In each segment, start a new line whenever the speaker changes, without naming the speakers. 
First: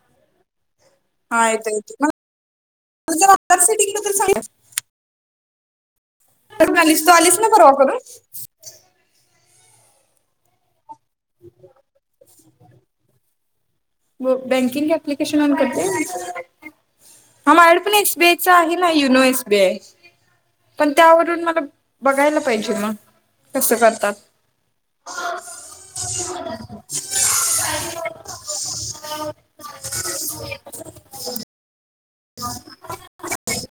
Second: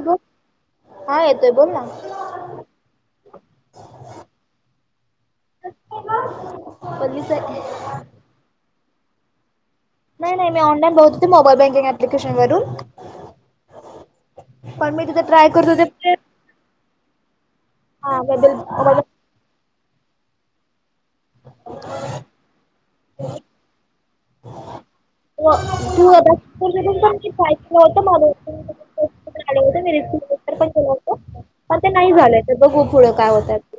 अगं, हा येतोय बोल ना.
तु जर आत्ताच सेटिंग बद्दल सांगितले काय म्हणालीस तू
पल्लीच
आलीस ना
आहे
परवा करूण?
नाही नाही मी ऑनलाईन बोलत होते, मोबाईल बँकिंग अप्लिकेशन वरून.
बँकिंग
पण मी तिथे
ॲप्लिकेशन
ट्राय
ऑन
करत
करते.
होते ते
हाहां माझ्याकडे पण एस
हा
बी आय चा
मोबाईल
आहे ना युनो एस बी आय. पण त्यावरून मला बघायला पाहिजे मग कसं करतात.
तू [unintelligible] [unintelligible] पण ते नाही झालंय तर बघू पुढं काय होतंय आता.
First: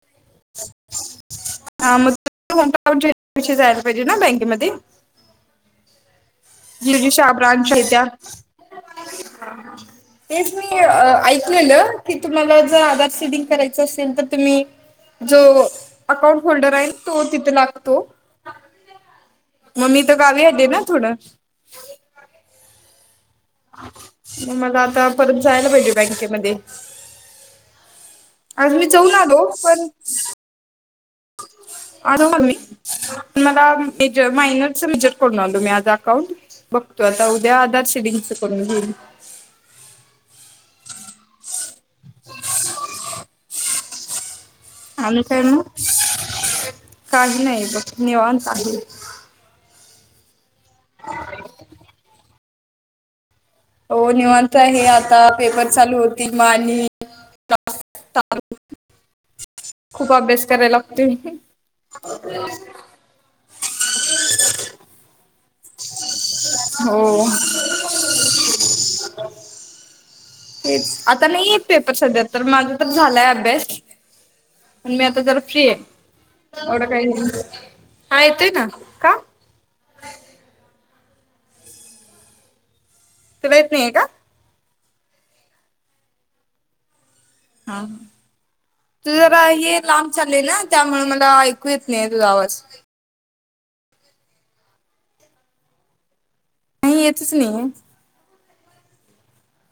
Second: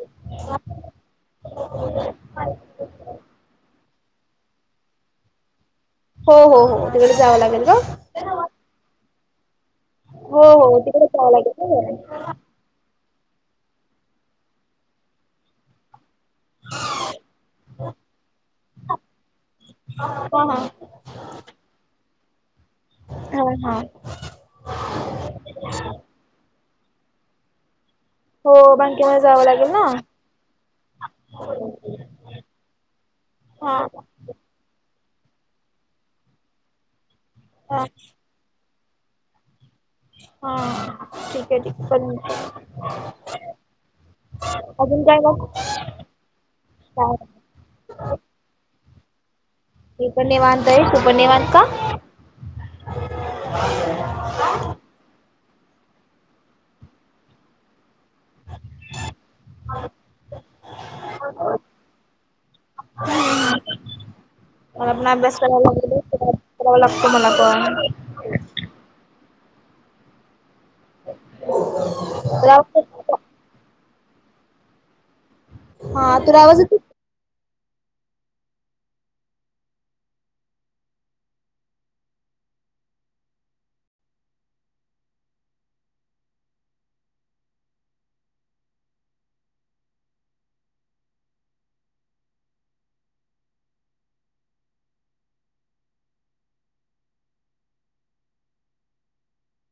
हां मग [unintelligible] पाहिजे ना बँकेमध्ये?
हो हो. हो तिकडे
गिरजशा
जावं लागेल
ब्रांच
का
आहे त्यात.
हो
तेच मी
हो तिकडे जावं लागेल
ऐकलेलं की
ना
तुम्हाला जर आधार सीडिंग कराय चं असेल तर तुम्ही जो अकाउंट होल्डर आहे ना तो तिथे लागतो. मग मी इथं
जरा
गावी
हां हां
आलेय ना थोडं.
हां हां.
मग मला आता परत जायला पाहिजे बँकेमध्ये. आज
हो
मी जाऊन
बँकेमध्ये
आलो
जावं लागेल ना
पण आलो मग मी मला
हां
एक मायनरच बजेट करून आलो मी आज अकाउंट बघतो आता उद्या आधार
हां
सीडिंग करून घेईन.
हां ठीक आहे ठीक पण
आणि काय मग!
काय
काही नाही बघ निवांत आहे.
मी पण निवांत आहे! तू पण निवांत का?
हो निवांत आहे आता पेपर चालू होतील मग आणि [unintelligible] [unintelligible] खूप अभ्यास कराय लागतोय.
वरन अभ्यास [unintelligible] कराव लागतं
हो
मला पण.
तेच आता नाही आहेत पेपर सध्या तर
तुला आवाज
माझा तर
येतो का?
झालाय अभ्यास. पण मी आता जरा फ्री
हा तुला आवाज
आहे
येतो
एवढं काही हां येतोय ना. का तुला येत नाहीये का? हां. तुझं जरा हे लांब चाललंय ना त्यामुळे मला ऐकू येत नाहीये तुझा आवाज. नाही येतंच नाही आहे.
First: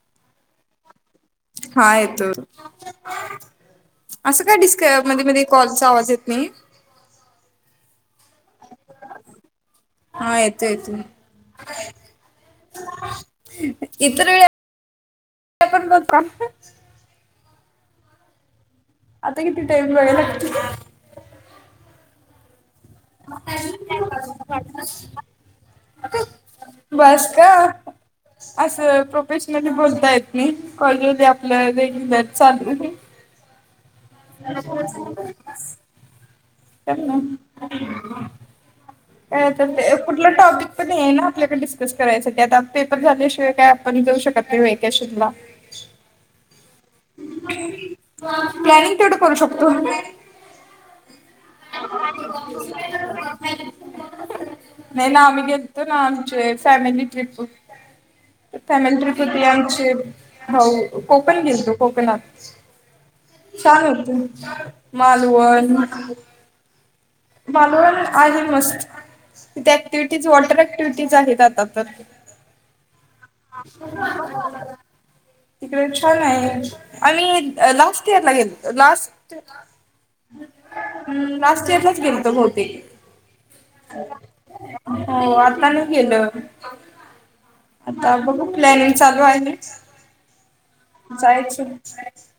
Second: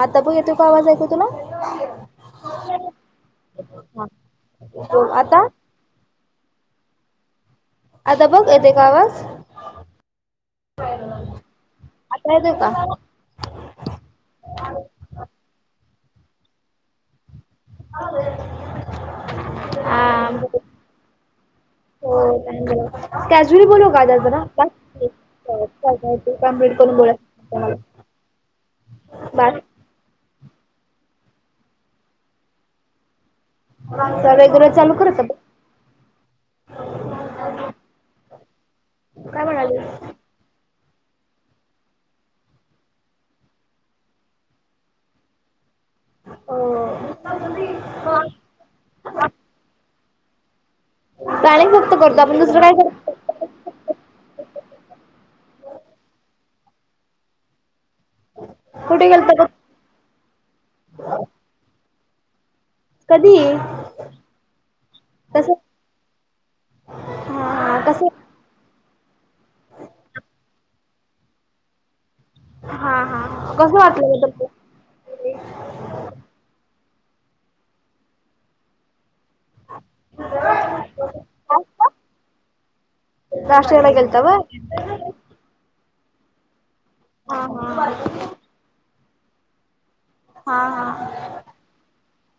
आता बघ येतो का आवाज ऐकू तुला!
हां येतो
हा
असं काय डिस्
बघ
मध्ये मध्ये
आता
कॉल चा आवाज येत नाहीये?
आता बघ येतोय का आवाज!
हा येतो येतो
आता येतोय का?
इतर वेळी [unintelligible]
[inaudible]
आता किती टाईम राहिलं?
कॅसुअली बोलू का आता जरा आपण? कम्प्लीट करून बोला
बस का
मला
असं प्रोफेशनली बोलता येतं नाही कॉल वर आपलं रेग्युलर चालू
रेग्युलेर चालू कर आता मग.
[unintelligible] काय ते कुठलं टॉपिक पण नाही आहे ना आपल्याकडे डिस्कस करायसाठी आता पेपर झाल्याशिवाय काय पण जाऊ शकत नाही व्हेकेशन ला.
हो
प्लॅनिंग तेवढं करू शकतो.
प्लॅनिंग फक्त करतो. आपण दुसरं काय कर.
नाही ना आम्ही गेलतो ना आमचे फॅमिली ट्रिप. फॅमिली
कुठे
ट्रिप होती.
गेलतो
आमचे भाऊ कोकण गेलतो कोकणात.
कधी
छान होते
कस
मालवण-
हा हा
मालवण
कस
आहे मस्त. तिथ ऍक्टिव्हटीज वॉटर ऍक्टिव्हटीज आहेत आता तर.
हा हा कसं वाटल बद्दल.
तिकडे छानाय आम्ही अ लास्ट इयर ला गेल लास्ट हम लास्ट इयरलाच गेलतो बहुतेक.
राष्ट्रीयला गेलता व्हय
हो आता नाय गेलं
हा हा
आता बघू प्लॅनिंग चालू आहे.
हा हा,
जायचं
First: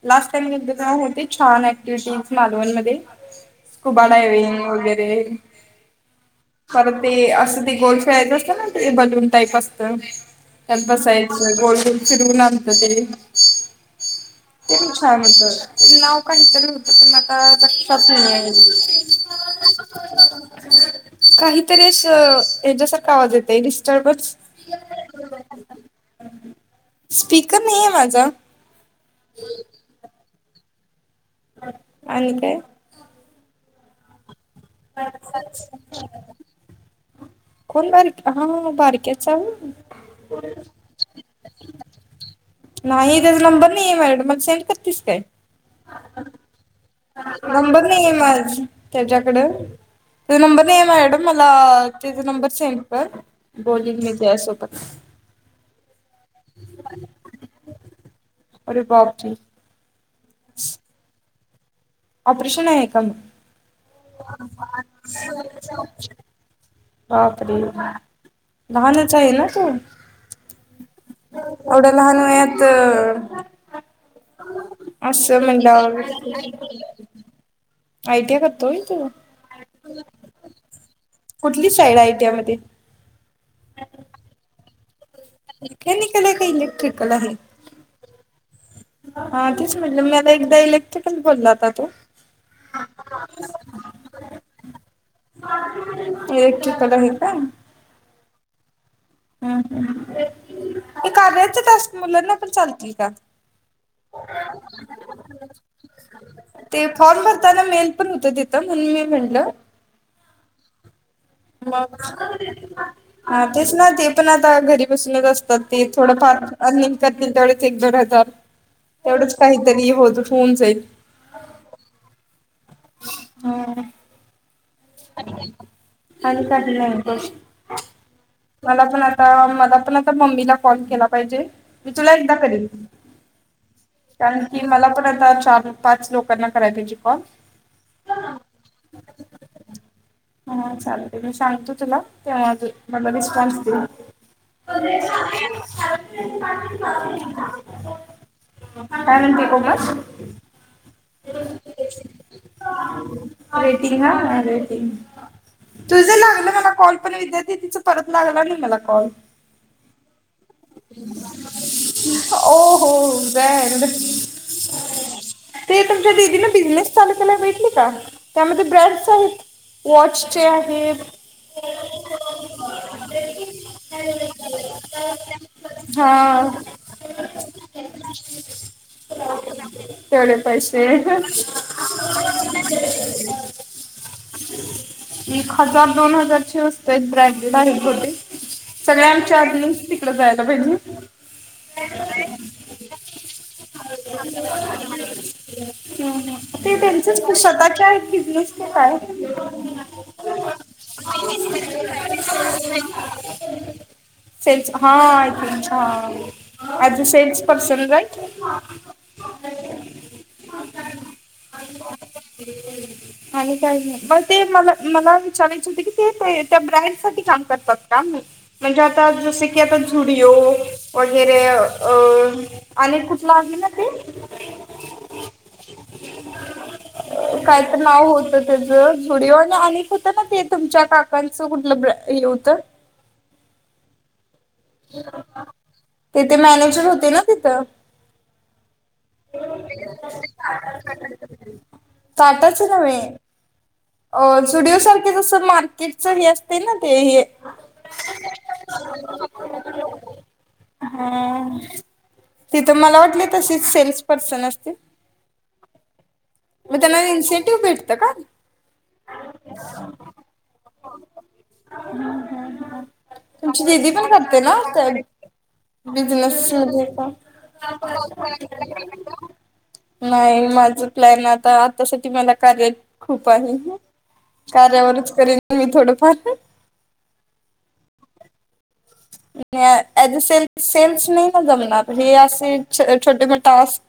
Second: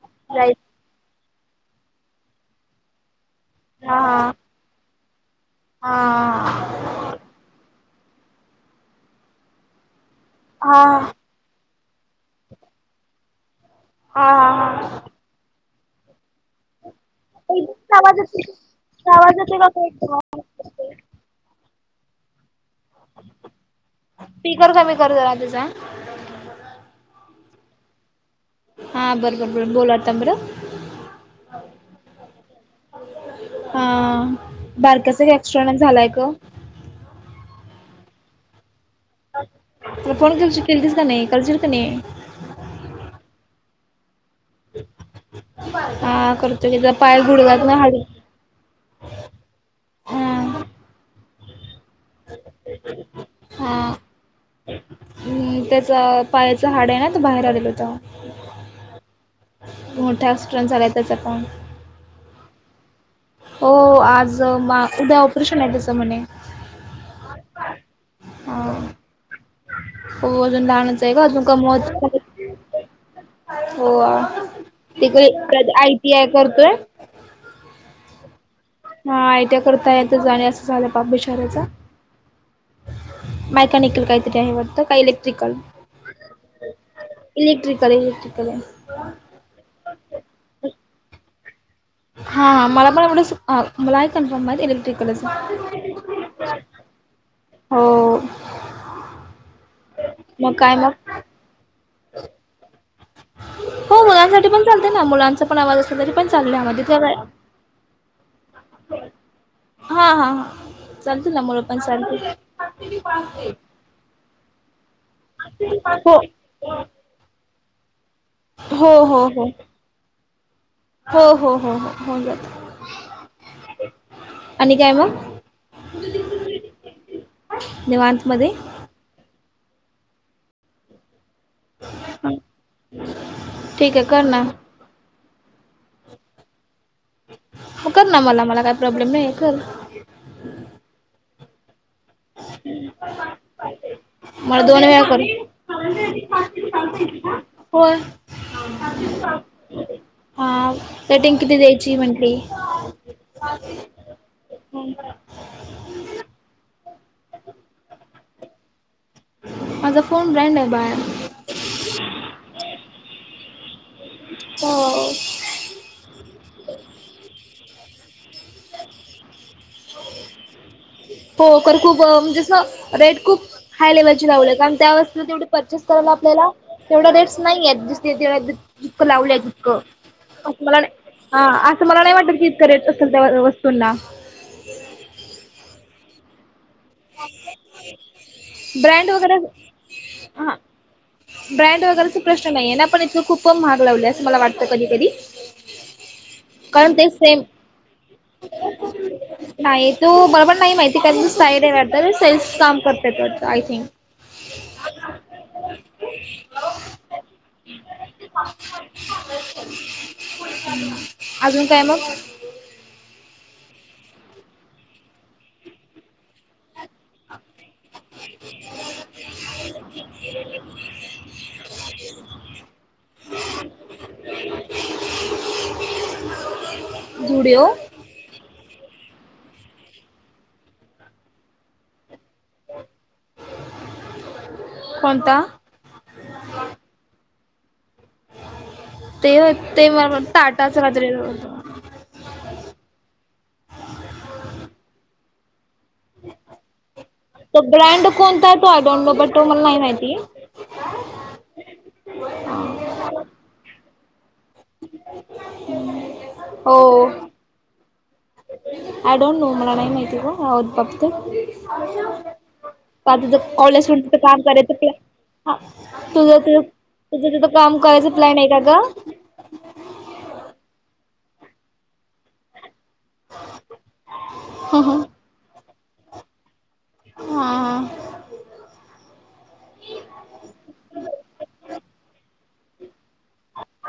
लास्ट टाइम
राईट
एकदा का होते. छान ऍक्टिव्हटीज मालवण मध्ये स्कूबा डायव्हिंग वगैरे,
हा हा हा,
परत ते असं ते गोल खेळायचं असत ना ते बलून टाईप असतं
हा
त्यात
हा
बसाय. गोल्डन फिरवून आणतं ते,
हा
ते पण
हा
छान हुतं नाव काहीतर हुतं ते आता लक्षात
आवाज
नाहीये.
आवाज येतोय का काय?
काहीतरी अस हेज्यासारखं आवाज येतय डिस्टर्बच.
स्पीकर कमी कर जरा तुझा
स्पीकर नायिये माझा.
हा बरबर बर बोला आता बर,
आणि काय?
हा बारकंस [unintelligible] झालाय का ग.
कोण बारक? हा हा बारक्या.
तु फोन केलतीस क नई? करशील का नई.
नाही त्याच नंबर नई माझ्याकडं म सेंड. करतीस काय?
हा करतो की त्याचा पाय गुडघ्यातन
नंबर
हाड
नाहीये माझ त्याजाकड,
हा
नंबर नायिये माज्याकडं मला त्याझ नंबर सेंड कर. बोलीन मी त्यासोबत
हम [inaudible]
अरे बाबजी.
मोठा [unintelligible] झालाय त्याचा पण,
ऑपरेशन आहे का म?
हो आज मा उद्या ऑपरेशनाय त्याचं म्हणे.
बापरे
हा
लहानच हाय ना तो?
हो अजून लहानचय ग अजून.
एवढंया
कमवत
लहान वयात-
हो तिकडे
असं
आय
म्हणल्यावर, [unintelligible]
टी आय करतोय हा आय टिया करता येत. अणि असं झालं बाप बिचाऱ्याचं.
कुठली साईड आय टी आय मध्ये
मेकॅनिकल कायितरी आहे वाटतं, का इलेक्ट्रिकल?
मेकॅनिकलाय का इलेक्ट्रिकल आहे.?
इलेक्ट्रिकल इलेक्ट्रिकल आहे
हा तेच म्हटलं मी आता एकदा इलेक्ट्रिकल बोलला होता तो.
हा हा मला पण एवढं हा मला कन्फर्म आहे इलेक्ट्रिकलच
एक तला आहेता [unintelligible]
हो
हम्म हम्म
मग काय मग?
कार्याच टास्क मुलांना पण चालतील का?
हो मुलांसाठी पण चालतंय ना मुलांचा पण आवाज असेल तरी पण चालतंय यामधी
ते फॉर्म भरताना मेल पण होत तिथं होत म्हणून मी म्हटलं
हाहा हा चालतील ना, मुलं पण
मग हा
चालतील.
तेच ना ते पण आता घरी बसूनच असतात. ते थोडं
हो
फार अर्निग करतील तेवढेच एक, दोन हजार
हो हो
तेवढंच
हो
काहीतरी होत होऊन जाईल
हो हो हो हो होऊन
ह
जातं. आणि काय मग?
आणि काही नाही बस
निवांतमध्ये
मला पण आ ता मला पण आता मम्मीला कॉल केला पाहिजे. मी तुला एकदा करेन
ठीक आहे कर ना
कारण की मला पण आता चार, पाच लोकांना करायंला पाहिजे कॉल.
तू कर ना मला, मला काही प्रॉब्लेम नाही आहे कर.
हा, चालेल मी सांगतो तुला, तेव्हा मला रिस्पॉन्स दे.
मला दोन वेळा कर होय.
काय म्हणते कोमल
हा, रेटिंग किती द्यायची म्हंटली?
रेटींग ना? तुझं लागलं मला कॉल, पण विद्या दिदीचा परत लागला नाही मला कॉल.
माझा फोन ब्रँड आहे. बाळ
ओ हो हो, ब्रॅंड
हो
ते तुमच्या दिदीनं, बिझनेस चालू केला बघितली का? त्यामध्ये ब्रँड्स आहेत वॉचचे आहेत
हो खरं खुप म्हणजे असं रेट खूप हाय लेवलचे लावलेत, कारण त्या पासून तेवढं परचेस करायला
हा
आपल्याला तेवढा रेट्स नाहीयेत, जितकं लावले तितकं.
तेवढे
असं मला
पैसे
नाही, असं मला नाही वाटतं की इतके रेट असतील त्या वस्तूंना.
एक हजार, दोन हजारची वस्तू प्रत्येक ब्रँडेड आहे प्रोडक्ट, सगळे
ब्रँड वगैरे
आमच्या अगेंस्ट तिकडे जायला
हा
पाहिजे.
ब्रँड वगैरेचा प्रश्न नाही आहे ना. पण इतकं खूप महाग लावले, असं मला वाटत कधीकधी.
हम्म ते त्यांचच स्वतःच्या बिझनेस का काय?
नाही तो बरोबर नाही माहिती. कारण ती [unintelligible] वाटतं सेल्स काम करतेत, आय थिंक.
सेल्स हां, हा I think a cells person right
अजून काय मग?
आणि काही नाही. मग ते मला मला विचारायचं होत की, ते त्या ब्रँड साठी काम करतात का? म्हणलं. म्हणजे आता जसं की, आता झुडिओ वगैरे अं आणि एक कुठला आहे ना ते?
[unintelligible]
काय
झुडिओ
तर नाव होतं त्याचं झुडिओ आणि, आणि एक होतं ना ते तुमच्या काकांचं कुठलं ब्रॅ हे होतं? ते
कोणता
तेथे मॅनेजर होते ना तिथं.
ते होय, ते मला टाटाचं काहीतरी होतं
टाटांचं नव्हे अं.. झुडिओ सारखे जसं, मार्केटच हे असते ना ते हे
तो ब्रँड कोणता आहे? तो आय डोंट नो बट, तो मला नाही माहिती.
हा, तिथं मला वाटले तसेच सेल्स पर्सन अस
हो
मग त्यांना इन्सेंटिव्ह भेटतं का?
आय डोंट नो, मला नाही माहीत नाही गं, बघते. [unintelligible]
केला?
प्लॅ
[unintelligible]
हा तुझं तुझं
बिजनेसमध्ये का?
तुझं तिथं काम करायचं प्लॅन आहे का ग?
नाही, माझं प्लॅन आता, आतासाठी मला कार्या खूप आहे.
हा
कार्यावरच करेन, मी थोडंफार.
हां हां.
अॅज सेल् सेल्स नाही ना जमणार हे असे छो छोटे टास्क,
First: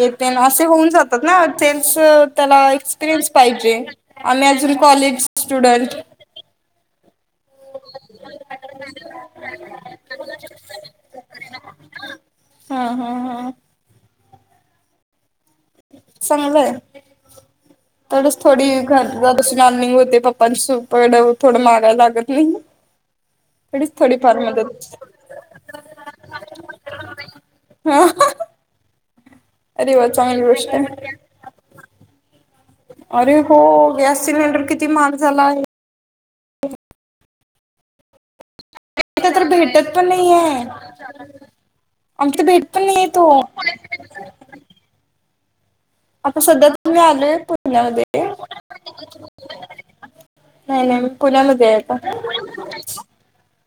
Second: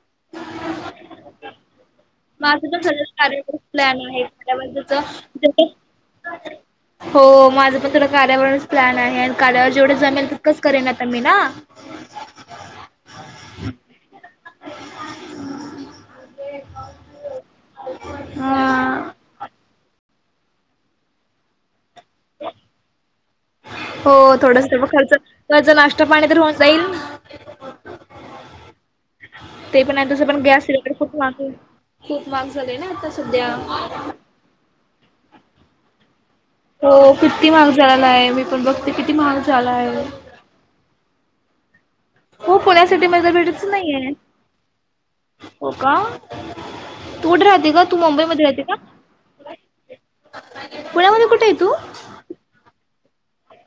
ये तेन असे होऊन जातात ना ते त्याला
माझं पण सगळं
एक्सपिरियन्स
कार्यावरच
पाहिजे
प्लॅन आहे
आम्ही अजून कॉलेज
कार्यावर
स्टुडंट
[unintelligible] हो माझं पण थोडं कार्यावरच प्लॅन आहे आणि कार्यावर जेवढं जमेल तितकंच करेन आता मी ना
हा हा हा. चांगलय, तेवढीच थोडी घर
हा
[unintelligible] होते पप्पांपड थोडं मारायला लागत नाही. थोडीच
हो
थोडीफार
थोड म
मदत
खर्च त्यांचा नाश्ता पाणी तर होऊन जाईल.
हो.
ते पण आहे, तसं पण गॅस
गोष्ट
सिलेंडर खूप
आहे.
महाग खूप महाग झाले ना आता.
अरे
सध्या.
हो गॅस सिलेंडर किती महाग झाला आहे.
हो किती महाग झाला आहे मी पण बघ
काय ठिकाणी तर भेटत पण नाही आहे. आमच्या
हो
भेट पण
पुण्या सिटी मध्ये भेटच नाहीये. हो का
आता सध्या तर मी आलोय
कुठे राहते का तू
पुण्यामध्ये
मुंबई मध्ये राहते का?
नाही नाही मी
पुण्यामध्ये कुठे आहे तू?
आता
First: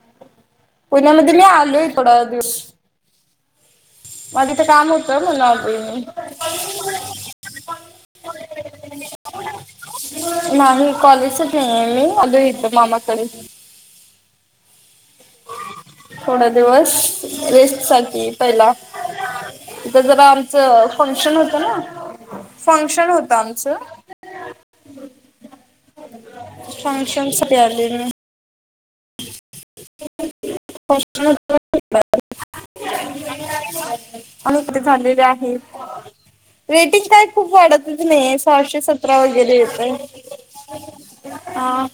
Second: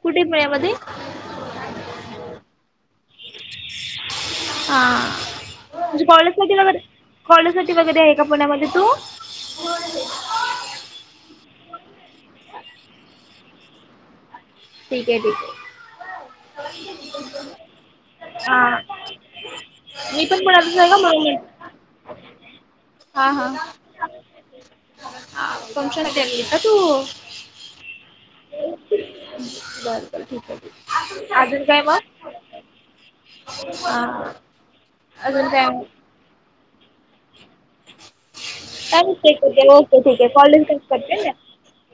कुठे ये पुण्यामधी?
पुण्यामध्ये मी आलोय ईकड
[unintelligible]
कॉलेजचे
हा
काम होत, म्हणून आलोय मी.
म्हणजे कॉलेजसाठी वगैरे कॉलेजसाठी वगैरे आहे का पुण्यामध्ये तू?
नाही कॉलेजसाठी य मी अल येतो मामाकडे
ठीक आहे ठीक आहे.
थोडा दिवस रेस्टसाठी पहिला.
हा
इथ
मी
जरा
पण पुण्यातच
आमचं
आहे का म्हणून
फंक्शन
म्हण
होत ना. फंक्शन
हा
होत आमच
हा. फंक्शन अटेंड केली का तू?
फंक्शन साठी आले मी.
बर बर ठीक आहे, अजून काय मग! ह
आणि कुठे झालेले
अजून
आहे
काय नाही.
रेटिंग काय खुप वाढतच नाही सहाशे
चालेल
सतरावर
चेक
वगैरे
करते
येतय.
ओके ठीक आहे कॉलेज कट करते ना.
अं